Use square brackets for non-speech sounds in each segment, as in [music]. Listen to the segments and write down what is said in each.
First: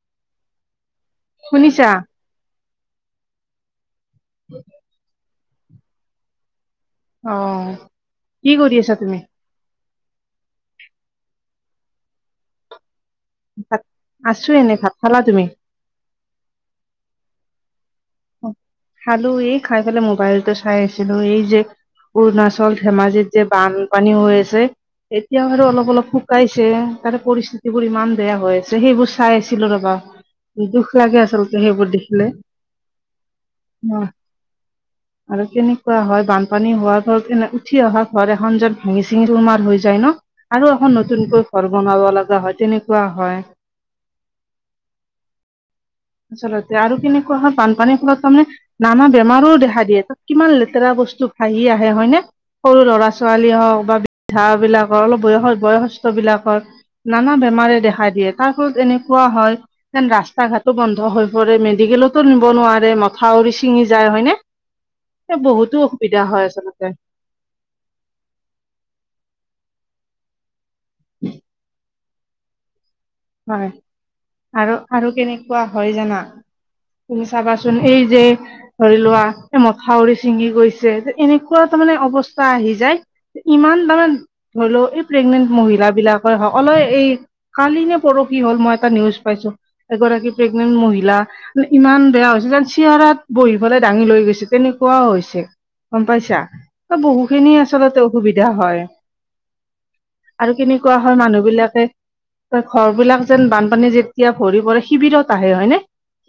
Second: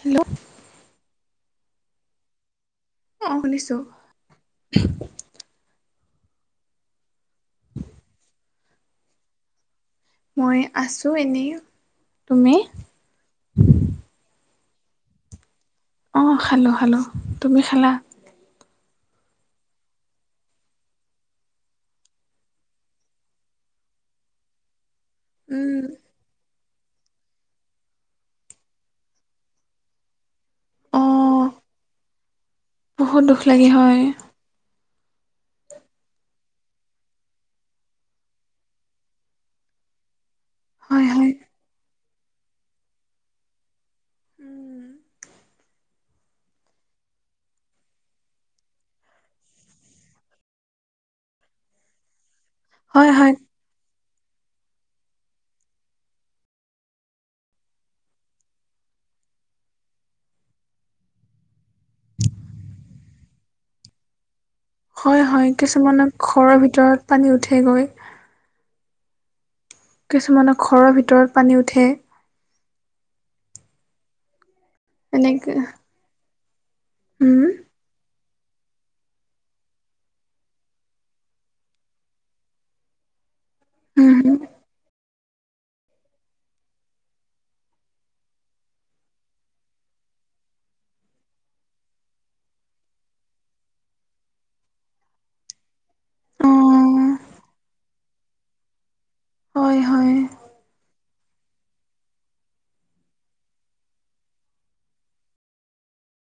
Hello? শুনিছা? অ'! শুনিছোঁ। অ'! কি কৰি আছা তুমি? মই আছোঁ এনেই। তুমি? আছোঁ এনেই, ভাত খালা তুমি? অ'! খালোঁ, খালোঁ। তুমি খালা? খালোঁ এই, খাই পেলে মোবাইলতো চাই আছিলোঁ। এই যে, অৰুণাচল, ধেমাজিত যে বানপানী হৈ আছে। এতিয়াও হনোঁ, উম অলপ-অলপ শুকাইছে। তাৰে, পৰিস্থিতিবোৰ ইমান বেয়া হৈ আছে! সেইবোৰ চাই আছিলোঁ, ৰ'বা। দুখ অ লাগে আচলতে! সেইবোৰ দেখিলে। বহুত দুখ লাগে! হয়! [inaudible] আৰু কেনেকুৱা হয়, বানপানী হোৱাৰ ঘৰত এনে, উঠি অহাৰ ঘৰ এখন য'ত, ভাঙি- চিঙি চোৰমাৰ হৈ যায়, ন'! আৰু এখন হয় হয় নতুনকৈ, ঘৰ বনাব লগা হয়, তেনেকুৱা হয়। আচলতে, আৰু কেনেকুৱা হয়, বানপানীৰ ফলত তাৰমানে, নানা বেমাৰো দেখা দিয়ে। তাত, কিমান লেতেৰা বস্তু ভাহি আহে, হয়নে? সৰু হয় হয় ল'ৰা-ছোৱালী হওঁক বা বৃদ্ধা বিলাকৰ, অলপ বয়স, বয়সস্থ বিলাকৰ নানা বেমাৰে দেখা দিয়ে। তাৰ ফলত এনেকুৱা হয়, যেন, ৰাস্তা-ঘাট বন্ধ হৈ পৰে। মেডিকেলতো নিব নোৱাৰে, মথাউৰি ছিঙি যায়। হয়নে? হয়, এ হয়। বহুতো কিছুমান, অসুবিধা হয় ঘৰৰ আচলতে ভিতৰত পানী উঠেগৈ। কিছুমানৰ, ঘৰৰ ভিতৰত পানী উঠে। হয়! আৰু, আৰু এনেকে কেনেকুৱা হয়, জানা? তুমি উম চাবাচোন? এই [unintelligible] ধৰি লোৱা, এ, মথাউৰি ছিঙি গৈছে। এনেকুৱা তাৰমানে, অৱস্থা আহি যায়। ইমান উম তাৰমানে, হুম ধৰি লওঁ, এই প্ৰেগনেন্ট মহিলা বিলাকেও হওঁক, [unintelligible] এই, কালি নে কৰোঁ কি হ'ল? মই এটা নিউজ পাইছোঁ, এগৰাকী প্ৰেগনেন্ট মহিলা। ইমান বেয়া হৈছে যে, চেয়াৰত বহি পেলাই, দাঙি লৈ গৈছে, তেনেকুৱাও হৈছে। গম পাইছা! অ বহু খিনি আচলতে, অসুবিধা হয়। হয়, হয়। আৰু কেনেকুৱা হয়, মানুহ বিলাকে ঘৰ বিলাক যেন, বানপানী যেতিয়া ভৰি পৰে, শিবিৰত আহে, হয়নে?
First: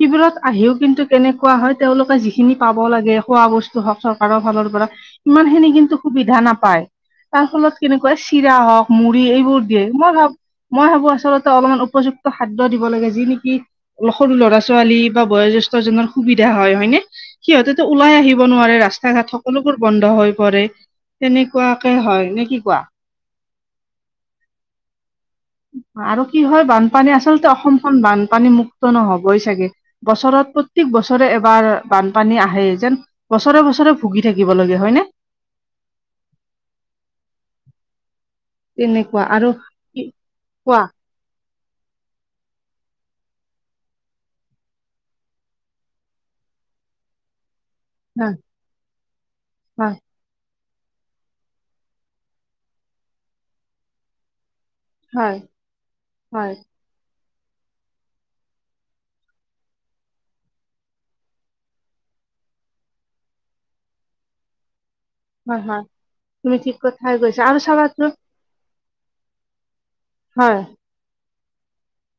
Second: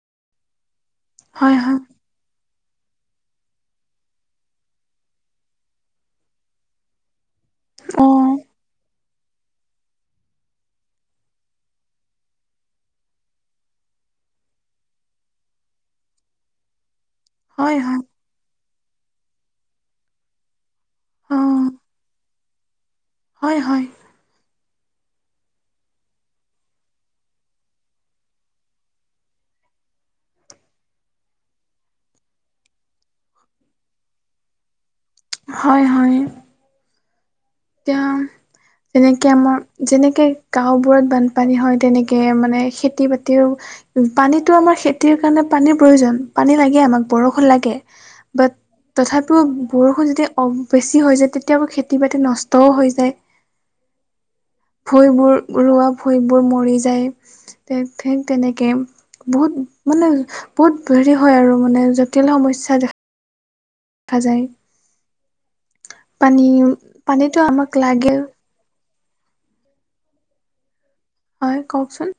শিবিৰত আহিও কিন্তু, কেনেকুৱা হয়, তেওঁলোকে যি খিনি পাব লাগে, খোৱা বস্তু হওঁক, চৰকাৰৰ ফালৰ পৰা। ইমান খিনি কিন্তু, সুবিধা নাপায়। তাৰফলত অ কেনেকুৱা, চিৰা হওঁক, মুড়ি এইবোৰ দিয়ে, মই ভাবোঁ! মই ভাবোঁ আছ [unintelligible] উপযুক্ত খাদ্য দিব লাগে। যি নেকি অলপ সৰু ল'ৰা-ছোৱালী বা বয়জ্যেষ্ঠজনৰ সুবিধা হয়, হয়নে? হয় সিহঁতেতো হয় ওলাই আহিব নোৱাৰে। ৰাস্তা-ঘাট সকলোবোৰ বন্ধ হৈ পৰে। অ তেনেকুৱাকে হয়, নে কি কোৱা? হয়, হয়। আৰু কি হয়, বানপানী আচলতে, অসমখন বানপানী মুক্ত নহ'বই চাগে। বছৰত, প্ৰত্যেক বছৰে এবাৰ, বানপানী আহে যেন। বছৰে-বছৰে, ভুগি থাকিব লাগে, হয় নে? হয়, হয়। এতিয়া, তেনেকুৱা তেনেকে আৰু আমাৰ, কি যেনেকে কোৱা গাঁওবোৰত বান পানী হয়, তেনেকে মানে, খেতি-বাতিও পানীতো আমাৰ, খেতিৰ কাৰণে, পানীৰ প্ৰয়োজন, পানী লাগে আমাক, বৰষুণ লাগে। অ'! বাট তথাপিও, বৰষুণ যেতিয়া, অ'! বেছি হৈ যায়, তেতিয়া, খেতি-বাতি নষ্টও হৈ যায়। হয় ভুইবোৰ ৰোৱা ভুইবোৰ হয় মৰি যায়, ঠী ঠিক তেনেকে বহুত মানে, বহুত হেৰি হয় আৰু মানে জটিল সমস্যা দেখা খা যায়। হয় হয়, পানী তুমি ঠিক কথাই পানীতো কৈছা আৰু আমাক চাবাচোন লাগে হয়। হয় কওকচোন?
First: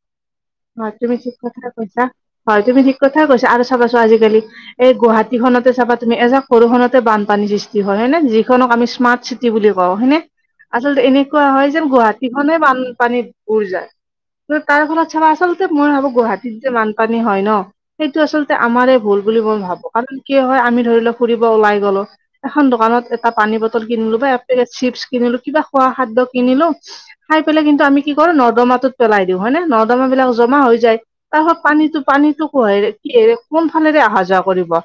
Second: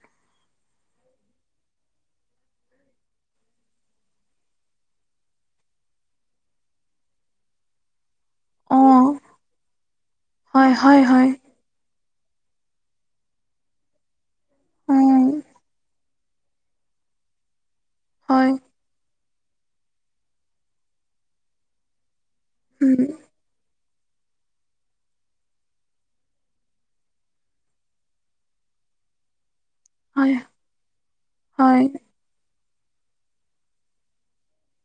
হয় তুমি ঠিক কথাই কৈছা, হয় তুমি ঠিক কথাই কৈছা আৰু চাবাচোন আজিকালি এই গুৱাহাটীখনতে চাবা তুমি এজাক বৰষুণতে বানপানী সৃষ্টি হয় হয়নে, যি খনক অ আমি স্মাৰ্ট চিটি বুলি কওঁ হয়নে, হয় আচলতে হয় এনেকুৱা হয় যেন গুৱাহাট সিখনে বানপানীত ভুৰ যায়, তাৰফলত উম চাবা আচলতে মই ভাবোঁ গুৱাহাটীত যে বানপানী হয় ন' সেইটো হয় আচলতে আমাৰে ভুল। বুলি মই ভাবোঁ কাৰণ কিয় হয় আমি ধৰি ল' ফুৰিব ওলাই গলো, এখন উম দোকানত এটা পানী বটল কিনিলো বা এ, পেকেট চিপছ কিনিলো কিবা খোৱা খাদ্য কিনিলো খাই পেলাই কিন্তু আমি কি কৰোঁ নৰ্দমাটোত পেলাই দিওঁ হয় নে? নৰ্দ নৰ্দমাবিলাক হয় জমা হৈ যায়, তাৰফলত হয় পানীটো পানীটো কুহেৰে, কিহে কোন ফালেৰে আহা যোৱা কৰিব,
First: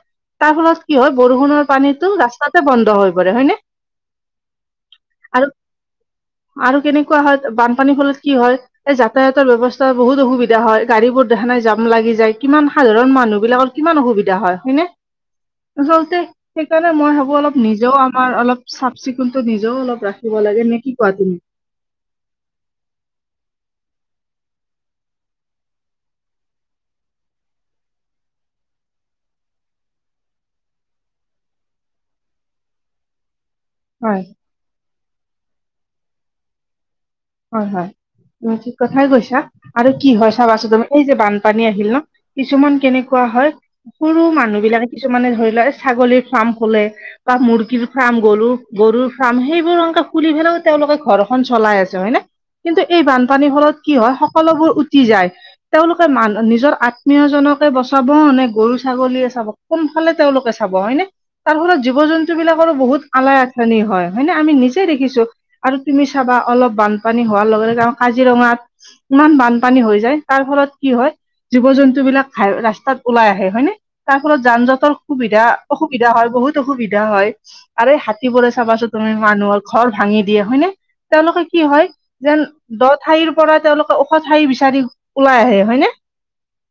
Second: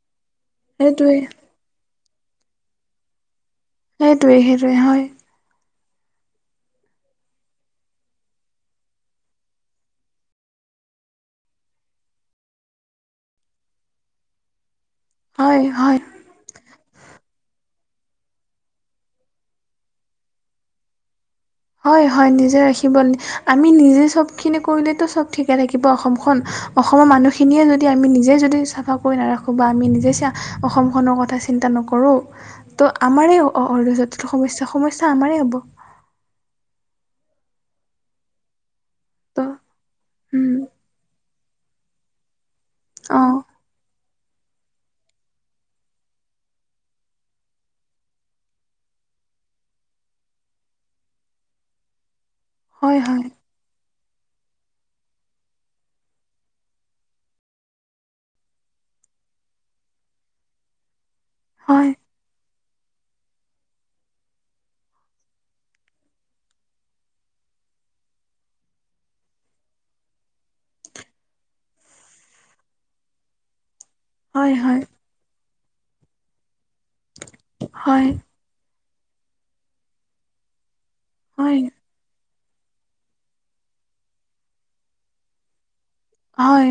তাৰফলত কি হয় সেইটোৱে বৰষুণত পানীটো ৰাস্তাতে বন্ধ হৈ পৰে হয়নে? সেইটোৱে সেইটোৱে হয়। আৰু আৰু কেনেকুৱা হয় বানপানীৰ ফলত কি হয়, এই যাতায়াতৰ ব্যৱস্থ তৰ বহুত অসুবিধা হয়, গাড়ীবোৰ দেখা নাই জাম লাগি যায়, কিমান সাধাৰণ মানুহবিলাকৰ কিমান অসুবিধা হয়, হয়নে? হয় হয় যাওঁতে সেইকাৰণে মই ভাবোঁ অলপ নিজেও আমাৰ অলপ চাফ চিকুণতো, নিজেও অলপ ৰাখিব লাগে নে কি কোৱা তুমি? হয় হয় নিজে ৰাখিব, আমি নিজে চবখিনি কৰিলেতো চব ঠিকে থাকিব অসমখন। অসমৰ মানুহখিনিয়ে যদি আমি নিজে যদি চাফা কৰি নাৰাখোঁ বা আমি নিজে চা অসমখনৰ কথা চিন্তা নকৰোঁ, ত' আমাৰ এই অ' অ' অ'ৰয'ত হয় যিটো সমস্যা সমস্যা আমাৰে হ'ব। হয় হয়, তুমি ঠিক কথাই কৈছা, ত' আৰু কি হয় চাবাচোন তুমি এই যে বান পানী আহিল ন' কিছুমান কেনেকুৱা অঁ হয় সৰু মানুহবিলাকে কিছুমানে ধৰি লোৱা ছাগলীৰ ফাৰ্ম খোলে। বা মুৰ্গীৰ ফাৰ্ম, গৰু গৰুৰ ফাৰ্ম, সেইবোৰ সংকা খুলি পেলাইও তেওঁলোকে ঘৰখন চলাই আছ ছে হয়নে, কিন্তু হয় এই হয় বানপানীৰ ফলত কি হয় সকলোবোৰ উটি যায়। তেওঁলোকে মান নিজৰ আত্মীয়জনকে বচাব নে গৰু ছাগলীয়ে চাব কোনফালে তেওঁলোকে চাব হয়নে, তাৰফলত হয় জীৱ জন তোবিলাকৰো বহুত আলাই আথনি হয় হয়নে? আমি নিজে দেখিছোঁ, আৰু তুমি চাবা অলপ বানপানী হোৱাৰ লগে লগে আৰু কাজিৰঙাত ইমান বানপানী হৈ যায় তাৰফলত কি হয় জীৱ জন্তুবিলাক ৰাস্তাত ওলাই আহে হয়নে? তাৰফলত হয় যান হয় জতৰ সুবিধা, অসুবিধা হয়, বহুত অসুবিধা হয় আৰু হয় হাতীবোৰে চাবাচোন তুমি, মানুহৰ ঘৰ ভাঙি দিয়ে হয়নে? তেওঁলোক উ। যেন দ' ঠাইৰপৰা তেওঁলোকে ওখ ঠাই বিচাৰি ওলাই আহে হয়নে? হয়।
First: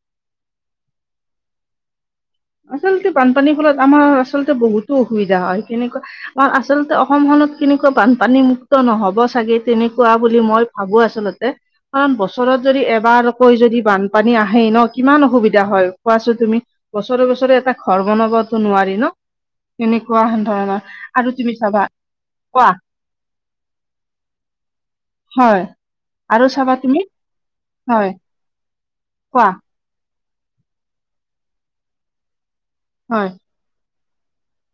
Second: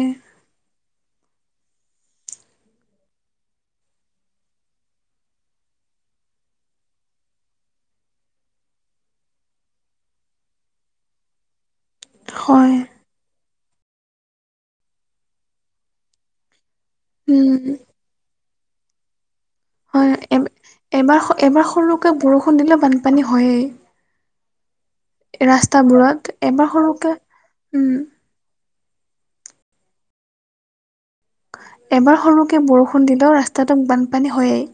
আচলতে বানপানীৰ ফলত আমাৰ আচলতে বহুতো অসুবিধা হয় এনেকুৱা আ, আচলতে অসমখনত কেনেকুৱা বানপানী মুক্ত নহ'ব চাগে তেনেকুৱা বুলি মই ভাবোঁ আচলতে। ইমান বছৰত হয় যদি এবাৰকৈ যদি বানপানী আহেই ন' কিমান অসুবিধা হয় কোৱাচো তুমি? বছৰে বছৰে উম এটা ঘৰ বনাবতো নোৱাৰি ন'। হয় সেনেকুৱা এ হেন ধৰণৰ এবাৰ আৰু তুমি এবাৰ চাবা, সৰুকে বৰষুণ দিলে কোৱা? বানপানী হয়েই হয় ৰাস্তাবোৰত আৰু এবাৰ চাবা তুমি, সৰুকে উম হয়। কোৱা? এবাৰ সৰুকে বৰষুণ হয় দিলেও ৰাছ তাত ত' বানপানী হয়েই,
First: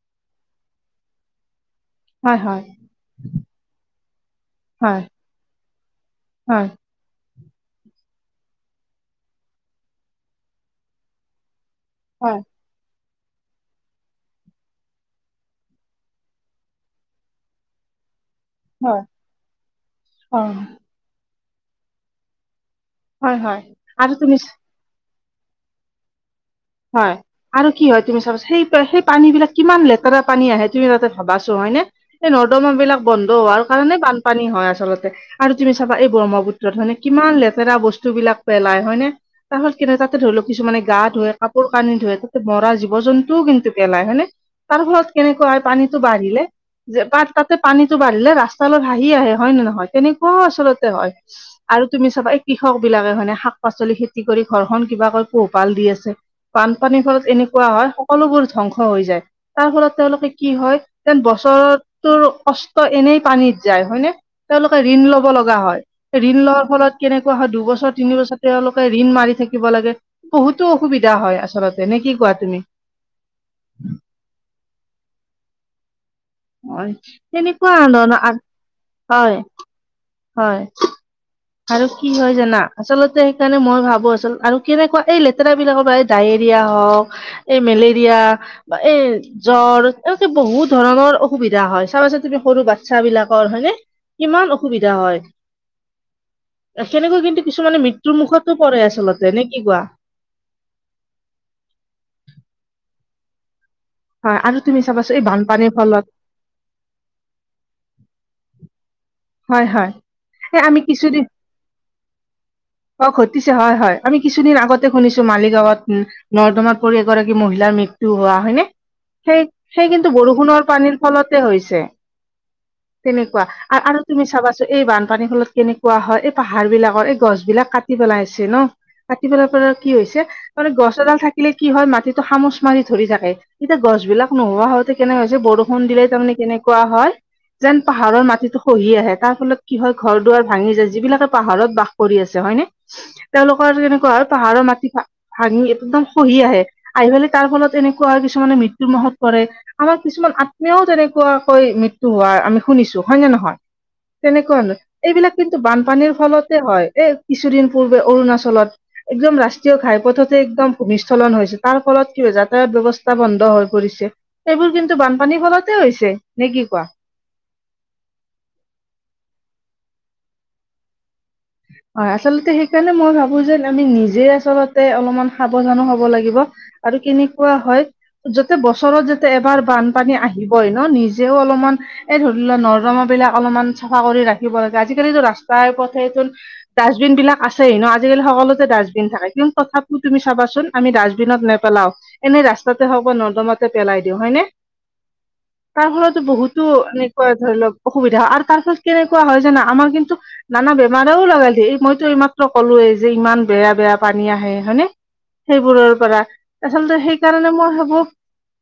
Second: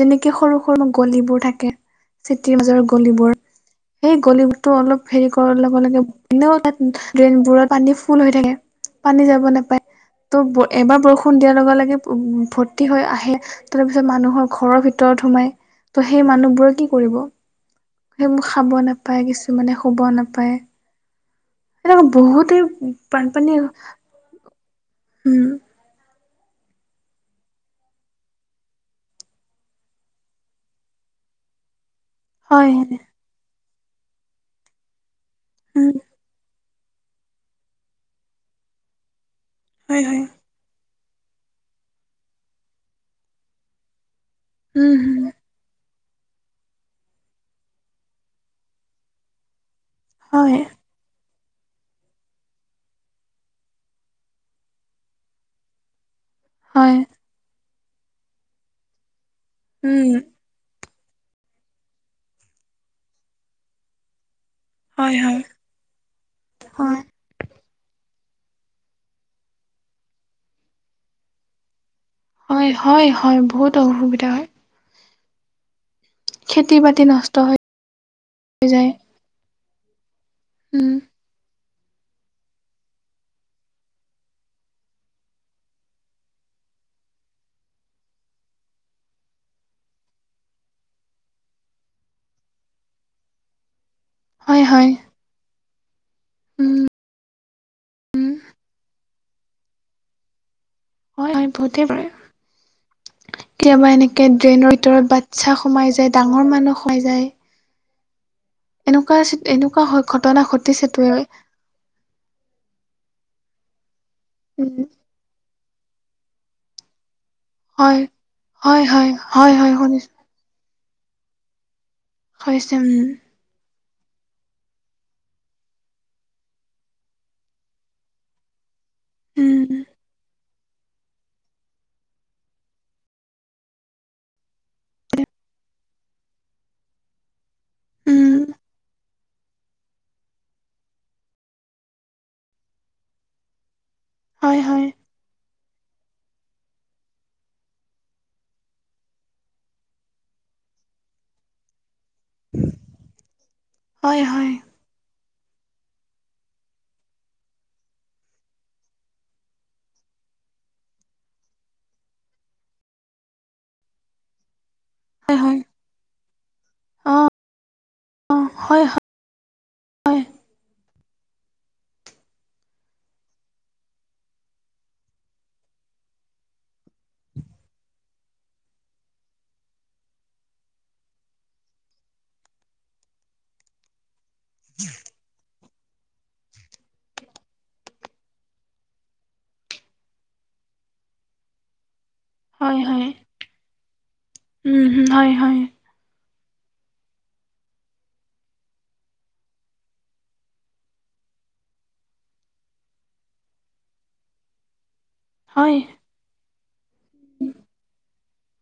যেনেকে সৰু সৰু গলিবোৰ থাকে হয় চিটিৰ হয় মাজৰ গলিবোৰ, সেই গলিবোৰতো হয় অলপ হেৰি কৰাই লগে লগে এনেও হয় তাত ড্ৰেইনবোৰত পানী ফুল হৈ থাকে, পানী যাব নাপায় ত' এবাৰ বৰষুণ দিয়াৰ লগে হয় লগে ভৰ্তি হৈ আহে, তাৰপিছত মানুহৰ ঘৰৰ ভিতৰত সোমাই। ত' সেই মানুহবোৰে কি কৰিব, সেইবোৰ খাব হয় নাপায়, কিছুমানে শুব হয় নাপায়। তাত আকৌ বহুতেও হয় হয়, আৰু তুমি উম। হয়। আৰু কি হয় তুমি চাবাচোন সেই পানীবিলাক কিমান লেতেৰা পানী আহে তুমি তাকে ভাবাচুন হয়নে? এই হয় নৰ্দমাবিলাক বন্ধ হোৱাৰ কাৰণে বানপানী হয় আচলতে আৰু তুমি উম চাবা এই ব্ৰহ্মপুত্ৰ ৰত হয়নে, কিমান লেতেৰা বস্তুবিলাক পেলাই হয়নে, তাৰপছত কিনে হয় তাতে হয় ধৰি লওক কিছুমানে গা ধুৱে কাপোৰ কানি ধোৱে, তাতে মৰা জীৱ জন্তুও কিন্তু পেলায় হয়নে? তাৰ উম ফলত কেনেকুৱা হয় পানীটো বাঢ়িলে যে তাত তাতে পানীতটো বাঢ়িলে ৰাস্তালে বাঁহি আহে হয় নে নহয়, তেনেকুৱাও হয় আচলতে হয়। আৰু তুমি চাবা এই কৃষকবিলাকে হয়নে শাক পাচলি খেতি কৰি ঘৰখন কিবাকৈ পোহপাল দি আছে। হয় বানপানীৰ ফলত এনেকুৱা হয় সকলোবোৰ ধ্বংস হৈ যায়, তাৰ ফলত উম তেওঁলোকে কি হয়, যেন বছৰটোৰ কষ্ট এনেই পানীত যায় হয়নে? তেওঁলোকে ঋণ লব লগা হয়, ঋণ লোৱাৰ ফলত হয় কেনেক কোৱা হয়, দুবছৰ তিনি বছৰ তেওঁলোকে ৰিণ মাৰি থাকিব লাগে, বহুতো অসুবিধা দিয়া হয় আচলতে, নে কি কোৱা তুমি? হয় হয় হয়, বহুত অসুবিধা হয়। খেতি হয়, বাতি নষ্ট হৈ তেনেকুৱা ধৰণৰ, যায় হয় উম হয়। আৰু কি হয় জানা, আচলতে সেইকাৰণে মই ভাবোঁ আচল আৰু কেনেকুৱা এই লেতেৰাবিলাকৰ পৰাই ডায়েৰিয়া হওক, এই মেলেৰিয়া বা এই জ্বৰ এনেকে বহুত ধৰণৰ অসুবিধা হয়, চাবাচোন তুমি সৰু বাচ্ছাবিলাকৰ হয়নে? কিমান অসুবিধা হয়। উম সেনেকুৱা কিন্তু কিছুমানে মৃত্যুৰ উম মুখতো পৰে আচলতে নে কি কোৱা? হয় হয় বহুতেই পৰে। কেতিয়াবা এনে গেট হয় আৰু ড্ৰেইনৰ তুমি ভিতৰত চাবাচোন এই বাচ্ছা বানপানীৰ সোমাই ফলত যায়, ডাঙৰ মানুহ সোমাই যায়। এনেকুৱা চি, হয় এনেকুৱা হয় হৈ ঘটনা এ আমি ঘটিছে কিছুদিন প্ৰাই। অ' ঘটিছে হয় হয়, আমি কিছুদিন উম আগতে শুনিছোঁ মালিগাঁৱত নৰ্দমাত পৰি এগৰাকী মহিলাৰ হয় মৃত্যু হোৱা, হয় নে, হয় সেই হয় হয় সেই কিন্তু শুনিছো বৰষুণৰ পানীৰ ফলতে হৈছে, হৈছে উম তেনেকুৱা আৰু আৰু তুমি চাবাচো, এই বানপানীৰ ফলত কেনেকুৱা হয়, এইপাহাৰ বিলাকৰ এই গছ বিলাক কাটি পেলাইছে ন'। কাটি উম পেলাৰপৰা কি হৈছে, মানে গছ এডাল থাকিলে কি হয় মাটিটো সামুচ মাৰি ধৰি থাকে। এতিয়া গছবিলাক নোহোৱা হওতে কেনেকুৱ হৈছে, বৰষুণ দিলে তাৰমানে কেনেকুৱা হয় যেন পাহাৰৰ উম মাটিটো খহি আহে তাৰ ফলত কি হয় ঘৰ দুৱাৰ ভাঙি যায়, যিবিলাকে পাহাৰত বাস কৰি আছে হয়নে? তেওঁলোকৰ কেনেকুৱা হয় পাহাৰৰ মাটি খা ভাঙি একদম খহি আহে, আহি পেলাই তাৰ ফলত এনেকুৱা আৰু কিছুমানে মৃত্যুৰ মুখত পৰে। আমাৰ কিছুমান আত্মীয়ও তেনেকুৱাকৈ মৃত্যু হোৱাৰ আমি শুনিছোঁ হয় নে নহয়? হয় হয় তেনেকুৱা এইবিলাক কিন্তু বানপানীৰ ফলতে হয়। এ, কিছুদিন পূৰ্বে অৰুণাচলত একদম ৰাষ্ট্ৰীয় ঘাইপথতে একদম ভূমিস্খলন হৈছে, তাৰ ফলত কি হয় যাতায়াত ব্যৱস্থা বন্ধ হৈ পৰিছে। এইবোৰ কিন্তু হয় বানপানীৰ হয় ফলতে হৈছে নে কি কোৱা? অ অ' হয় হয়। হয়, আচলতে সেইকাৰণে মই ভাবোঁ যে আমি নিজে আচলতে অলপমান সাৱধানো হ'ব লাগিব। আৰু কেনেকুৱা হয় যাতে বছৰত যাতে এবাৰ বানপানী আহিবই ন' নিজেও অলপমান এই, ধৰি লোৱা নৰ্দমাবিলাক অলপমান চাফা কৰি ৰাখিব লাগে, আজিকালিতো ৰাস্তাই পথেতো ডাষ্টবিনবিলাক আছেই ন' আজিকালি সকলোতে ডাষ্টবিন থাকে কিন্তু তথাপিও তুমি চাবাচোন আমি ডাষ্টবিনত নেপেলাওঁ। এনেই হয় ৰাস্তাতে হওঁক হয় বা নৰ্দমাতে পেলাই দিওঁ হয়নে? উম হম হয় হয় তাৰফলত বহুত বহুতো এনেকুৱা ধৰি লওঁক অসুবিধা হয় আৰু তাৰ ফলত কেনেকুৱা হয় জানা আমাৰ কিন্তু নানা বে মাদাও লগাল দিয়ে, মইতো এইমাত্ৰ কলোৱেই যে ইমান বেয়া-বেয়া পানী আহে হয়নে? হয় সেইবোৰৰ পৰা, আচলতে সেইকাৰণে মই ভাবোঁ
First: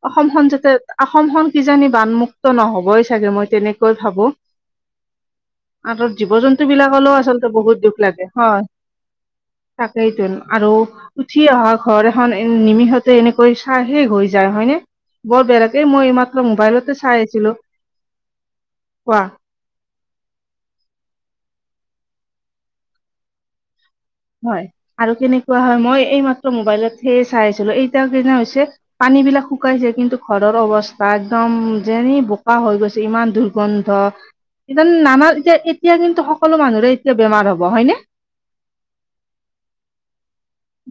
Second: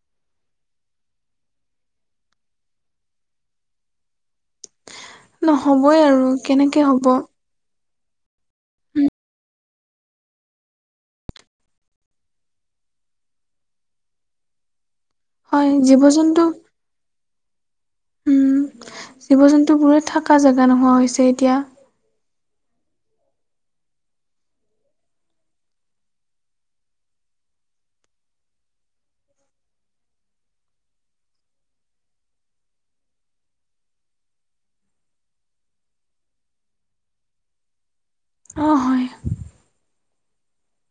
অসমখন যাতে, অসমখন কিজানি বানমুক্ত নহবই চাগে মই তেনেকৈ ভাবোঁ। নহবই আৰু জন্তু কেনেকে হ'ব। বিলাকলেও বহুত দুখ লাগে হয়। [unintelligible] তাকেইতো আৰু উঠি অহা ঘৰ এখন নিমিষতে এনেকৈ চাই শেষ হৈ যায় হয়নে? বৰ বেয়া হয় লাগে, জীৱ মই এইমাত্ৰ মোবাইলতে চাই আছিলোঁ। জীৱ-জন্তুবোৰৰ থকা জেগা নোহোৱা হৈছে এতিয়া। হয় আৰু কেনেকুৱা হয় মই এইমাত্ৰ মোবাইলতহে চাই আছিলোঁ। এইটাৰ কিনে হৈছে। পানীবিলাক শুকাইছে কিন্তু ঘৰৰ অৱস্থা একদম যেনে বোকা হৈ গৈছে, ইমান দূ দূৰ্গন্ধ ইতান, নানা এতিয়া-এতিয়া কিন্তু সকলো মানুহৰে এতিয়া বেমাৰ হ'ব হয়নে? অহ, হয়।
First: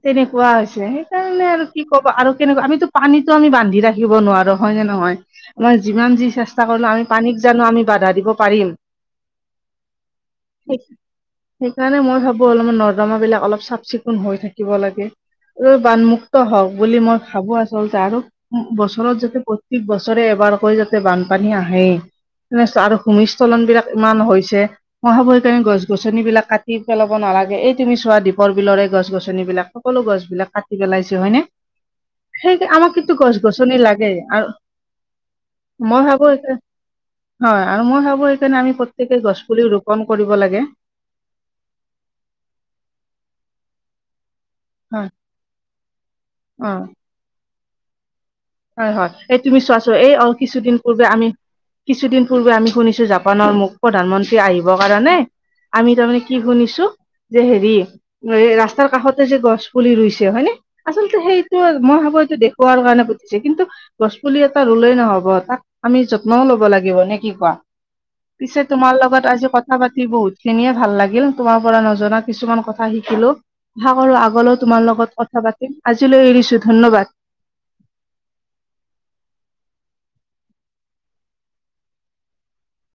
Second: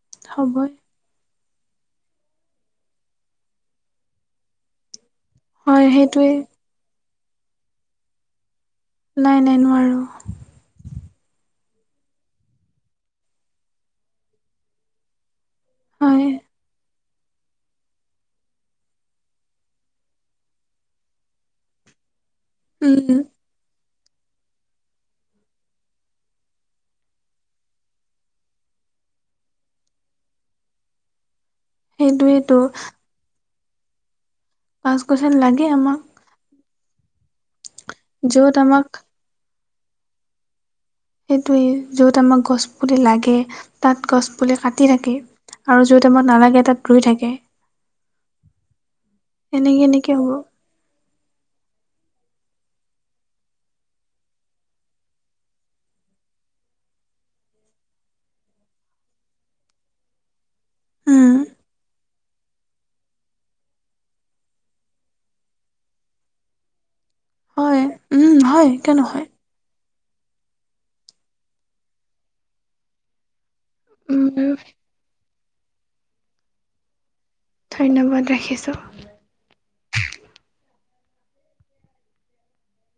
তেনেকুৱা হ'বই হৈছে। তাৰ মানে আৰু কি কবা আৰু কেনেকুৱা, আমিতো পানীতো আমি বান্ধি ৰাখিব নোৱাৰো হয়নে নহয়। মানে হয় যিমান সেইটোৱে যি চেষ্টা কৰিলোঁ আমি পানীক জানোঁ আমি বাধা দিব পাৰিম। নাই-নাই নোৱাৰোঁ। সে-সেইকাৰণে মই ভাবোঁ অলপমান নলা-নৰ্দমাবিলাক অলপ চাফ-চিকুণ হৈ থাকিব লাগে। হয় বানমুক্ত হওঁক বুলি মই ভাবোঁ আচলতে। আচলতে আৰু বছৰত যাতে প্ৰত্যেক বছৰে এবাৰকৈ যাতে বানপানী আহেই। তেনে আৰু উম ভূমিস্খলনবিলাক ইমান হৈছে। মই ভাবোঁ গছ-গছনিবিলাক কাটি পেলাব নালাগে, এই তুমি চোৱা দ্বীপৰবিলৰে গছ-গছনি গছ-গছনি সকলো গছ-গছনিবিলাক কাটি পেলাইছে, হয়নে? সেইটোৱেতো সেই আমাক গছ-গছনি লাগে আৰু গছ-গছনি লাগে আমাক। খাব হৈছে। হয় আৰু মই ভাবোঁ য'ত সেইকাৰণে আমি আমাক প্ৰত্যেকে গছ পুলি ৰোপন কৰিব লাগে। সেইটোৱে য'ত আমাৰ গছপুলি লাগে তাত গছ গছ পুলি কাটি হয় থাকে আৰু আমাক নালাগে অ। তাত ৰুই থাকে। হয়, হয়। এই তুমি এনেকে চোৱাচোন এই এনেকে হ'ব কিছুদিন পূৰ্বে আমি কিছুদিন পূৰ্বে আমি শুনিছোঁ, জাপানৰ মু-প্ৰধানমন্ত্ৰী আহিবৰ কাৰণে আমি তাৰমানে কি শুনিছোঁ, যে হেৰি এই ৰাস্তাৰ কাষতে যে গছ পুলি ৰুইছে হয়নে? আচলতে উম, সেইটো মই ভাবোঁ, সেইটো দেখৱাৰ কাৰণে কিন্তু গছ পুলি এটা ৰুলেই নহ'ব তাক আমি যত্নও ল'ব লাগিব নে কি কোৱা। হয়, উম, পিছে হয়, তোমাৰ কিয় নহয়? লগত আজি কথা কথা পাতি বহুত খিনিয়ে ভাল লাগিল, তোমাৰ পৰা নজনা কিছুমান কথা শিকিলোঁ। আশা কৰোঁ উম, আগলৈ তোমাৰ লগত কথা পাতিম, আজিলৈ এৰিছোঁ ধন্যবাদ। ধন্যবাদ, ৰাখিছোঁ।